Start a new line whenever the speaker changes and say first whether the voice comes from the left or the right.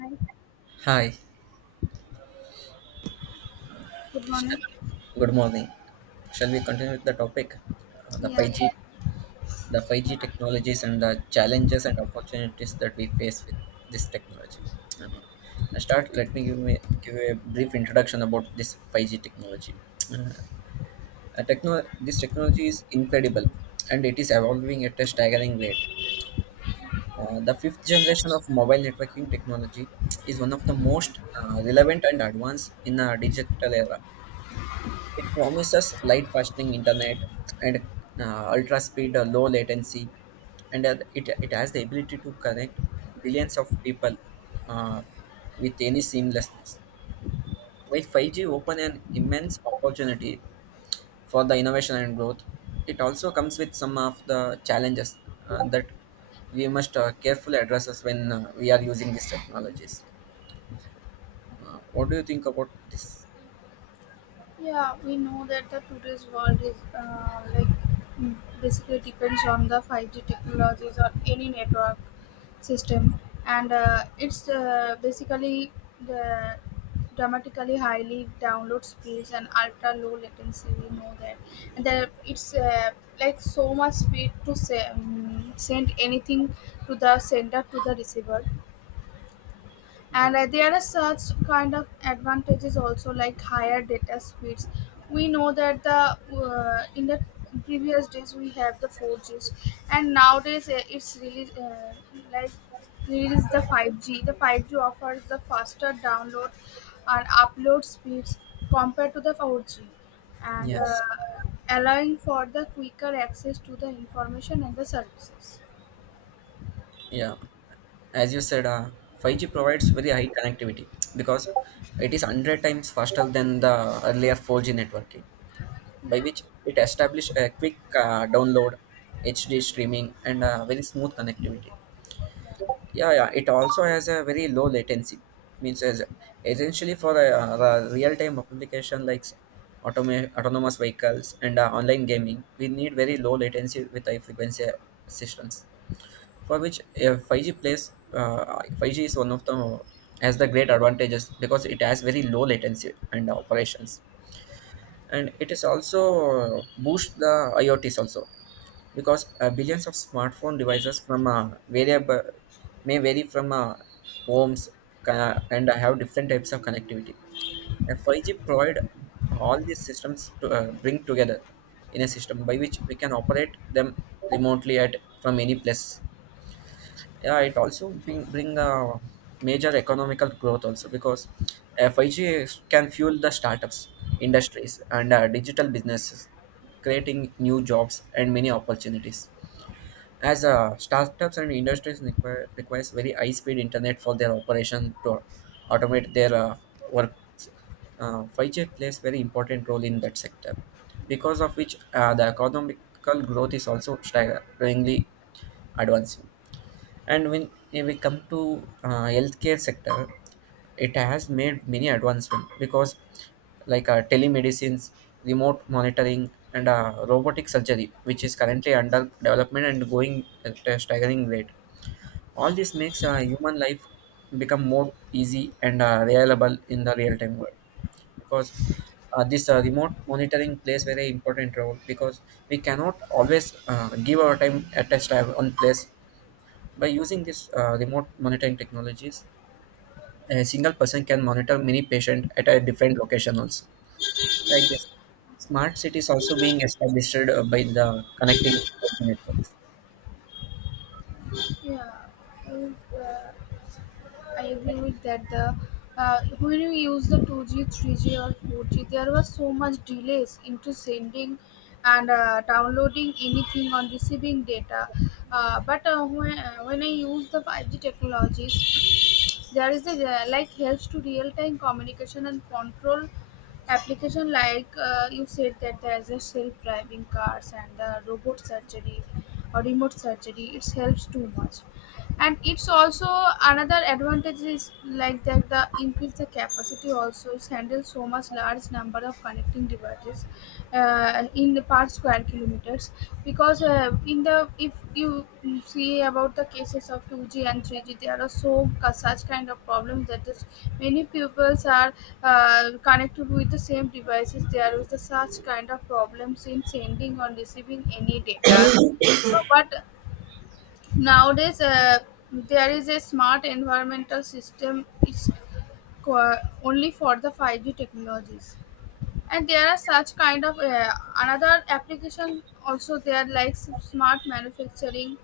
left: Hi,
right: Hi,
left: good morning.
right: good morning. Shall we continue with the topic? The
left: Yeah,
right: 5G, the
left: Yeah,
right: 5G technologies and the challenges and opportunities that we face with this technology. Uh, I start. Let me give a brief introduction about this 5G technology. Uh, this technology is incredible, and it is evolving at a staggering rate. The fifth generation of mobile networking technology is one of the most relevant and advanced in our digital era. It promises light functioning internet and ultra speed, low latency, and it has the ability to connect billions of people, uh, with any seamlessness. While 5G open an immense opportunity for the innovation and growth, it also comes with some of the challenges that we must carefully address us when we are using these technologies. What do you think about this?
left: yeah, we know that the today's world is like mm, basically depends on the 5G technologies or any network system, and it's basically the dramatically highly download speeds and ultra low latency. We know that, and there it's like so much speed to send anything to the sender to the receiver.
right: Yeah.
left: And there are such kind of advantages also, like higher data speeds. We know that the in the previous days we have the 4Gs, and nowadays it's really like release the 5G. The 5G offers the faster download and upload speeds compared to the 4G, and
right: Yes.
left: allowing for the quicker access to the information and the services.
right: Yeah, as you said, 5G provides very high connectivity because it is 100 times faster than the earlier 4G networking, by which it established a quick download, HD streaming, and very smooth connectivity. Yeah, yeah, it also has a very low latency, means as essentially for a, real-time application like autonomous vehicles and online gaming, we need very low latency with high frequency systems for which 5G is one of the has the great advantages because it has very low latency and operations, and it is also boost the IoTs also, because billions of smartphone devices from variable may vary from homes and have different types of connectivity. And 5G provide all these systems to bring together in a system by which we can operate them remotely at from any place. Yeah, it also bring a major economical growth also, because 5G can fuel the startups, industries, and digital businesses, creating new jobs and many opportunities. As startups and industries requires very high speed internet for their operation to automate their work. 5G plays very important role in that sector, because of which the economical growth is also staggeringly advancing. And when we come to healthcare sector, it has made many advancement, because like telemedicines, remote monitoring, and robotic surgery which is currently under development and going at a staggering rate. All this makes human life become more easy and reliable in the real time world, because this remote monitoring plays very important role, because we cannot always give our time at a time on place. By using this remote monitoring technologies, a single person can monitor many patients at a different location also. Like this, smart cities also being established by the connecting networks.
left: Yeah. Uh, I agree with that. The When you use the 2G, 3G, or 4G, there was so much delays into sending and downloading anything on receiving data. When I use the 5G technologies, there is the like helps to real time communication and control application like you said that there's a self-driving cars and the robot surgery or remote surgery. It helps too much, and it's also another advantage is like that the increase the capacity also is handle so much large number of connecting devices in the per square kilometers, because in the if you see about the cases of 2G and 3G there are so such kind of problems that is many pupils are connected with the same devices. There is the such kind of problems in sending or receiving any data, but nowadays, there is a smart environmental system is qu- only for the 5G technologies. And there are such kind of another application also there like smart manufacturing,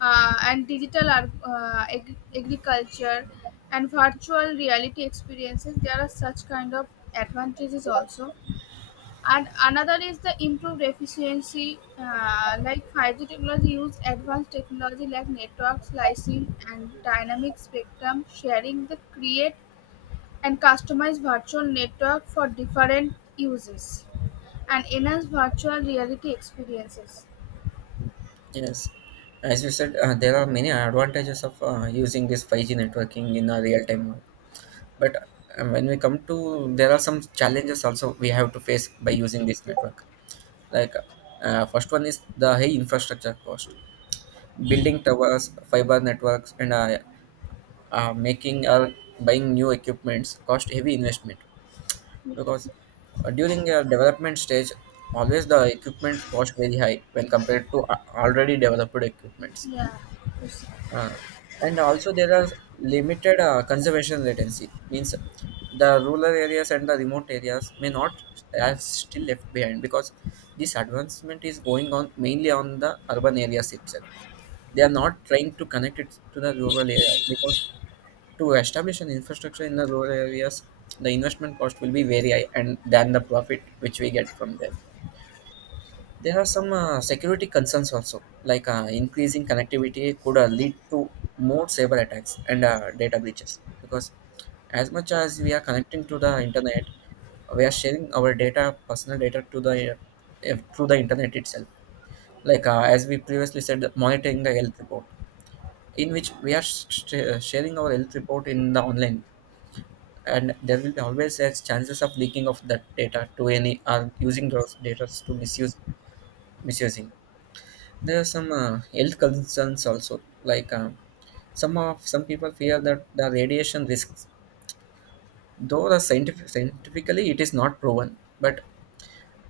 left: and digital agriculture, and virtual reality experiences. There are such kind of advantages also, and another is the improved efficiency. Like 5G technology use advanced technology like network slicing and dynamic spectrum sharing that create and customize virtual network for different uses and enhance virtual reality experiences.
right: Yes, as you said, there are many advantages of using this 5G networking in a real time world. But when we come to, there are some challenges also we have to face by using this network. Like first one is the high infrastructure cost, building towers, fiber networks, and making or buying new equipments cost heavy investment,
left: yeah
right: because during a development stage always the equipment cost very high when compared to already developed equipments.
left: yeah
right: Uh, and also there are limited conservation latency, means the rural areas and the remote areas may not have still left behind, because this advancement is going on mainly on the urban areas itself. They are not trying to connect it to the rural area, because to establish an infrastructure in the rural areas, the investment cost will be very high, and than the profit which we get from there. There are some security concerns also, like increasing connectivity could lead to more cyber attacks and data breaches. Because as much as we are connecting to the internet, we are sharing our data, personal data, to the through the internet itself. Like as we previously said, monitoring the health report, in which we are sharing our health report in the online, and there will be always as chances of leaking of that data to any or using those data to misuse misusing. There are some health concerns also, like some people fear that the radiation risks, though the scientifically it is not proven, but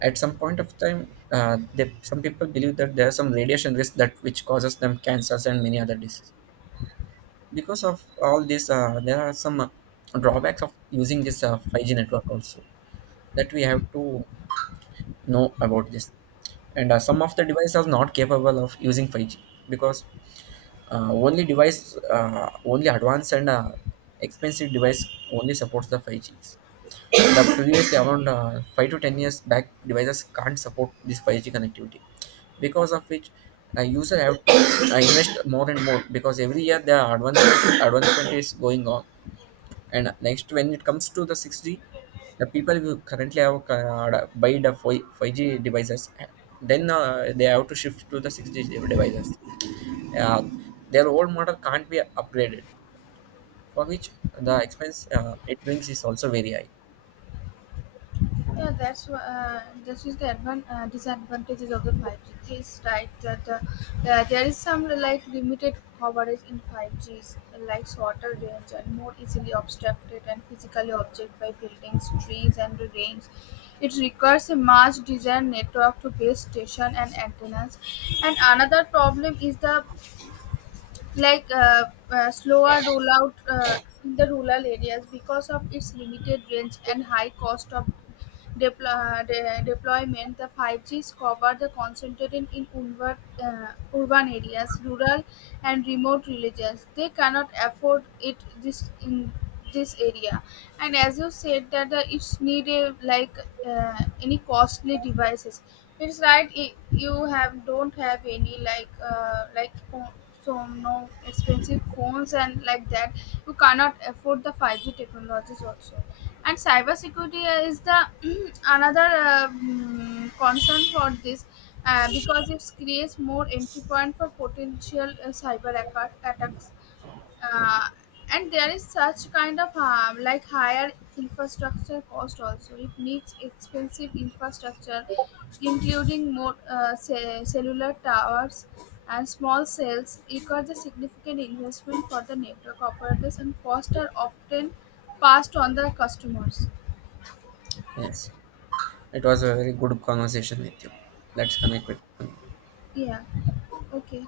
right: at some point of time some people believe that there are some radiation risk that which causes them cancers and many other diseases. Because of all this, there are some drawbacks of using this 5G network also that we have to know about this. And some of the devices are not capable of using 5G, because only advanced and expensive device only supports the 5Gs. The previously around 5 to 10 years back, devices can't support this 5G connectivity, because of which a user have to invest more and more, because every year the advancement is going on. And next, when it comes to the 6G, the people who currently have buy the 5G devices, then they have to shift to the 6G devices. Uh, their old model can't be upgraded, for which the expense it brings is also very high.
left: This is the disadvantages of the 5G. This right that there is some like limited coverage in 5Gs, like shorter range and more easily obstructed and physically object by buildings, trees, and rains. It requires a much desired network to base station and antennas. And another problem is the like uh, slower rollout in the rural areas because of its limited range and high cost of deplo- deployment. The 5G is covered the concentrated in urban, urban areas, rural and remote villages. They cannot afford it this in this area. And as you said that it's needed like any costly devices, it's right. You have don't have any like so no expensive phones and like that, you cannot afford the 5G technologies also. And cybersecurity is the another concern for this, because it creates more entry point for potential cyber attacks. uh, and there is such kind of harm like higher infrastructure cost also. It needs expensive infrastructure including more cellular towers and small cells requires a significant investment for the network operators, and costs are often passed on the customers.
right: Yes, it was a very good conversation with you. Let's connect with.
left: Yeah. Okay.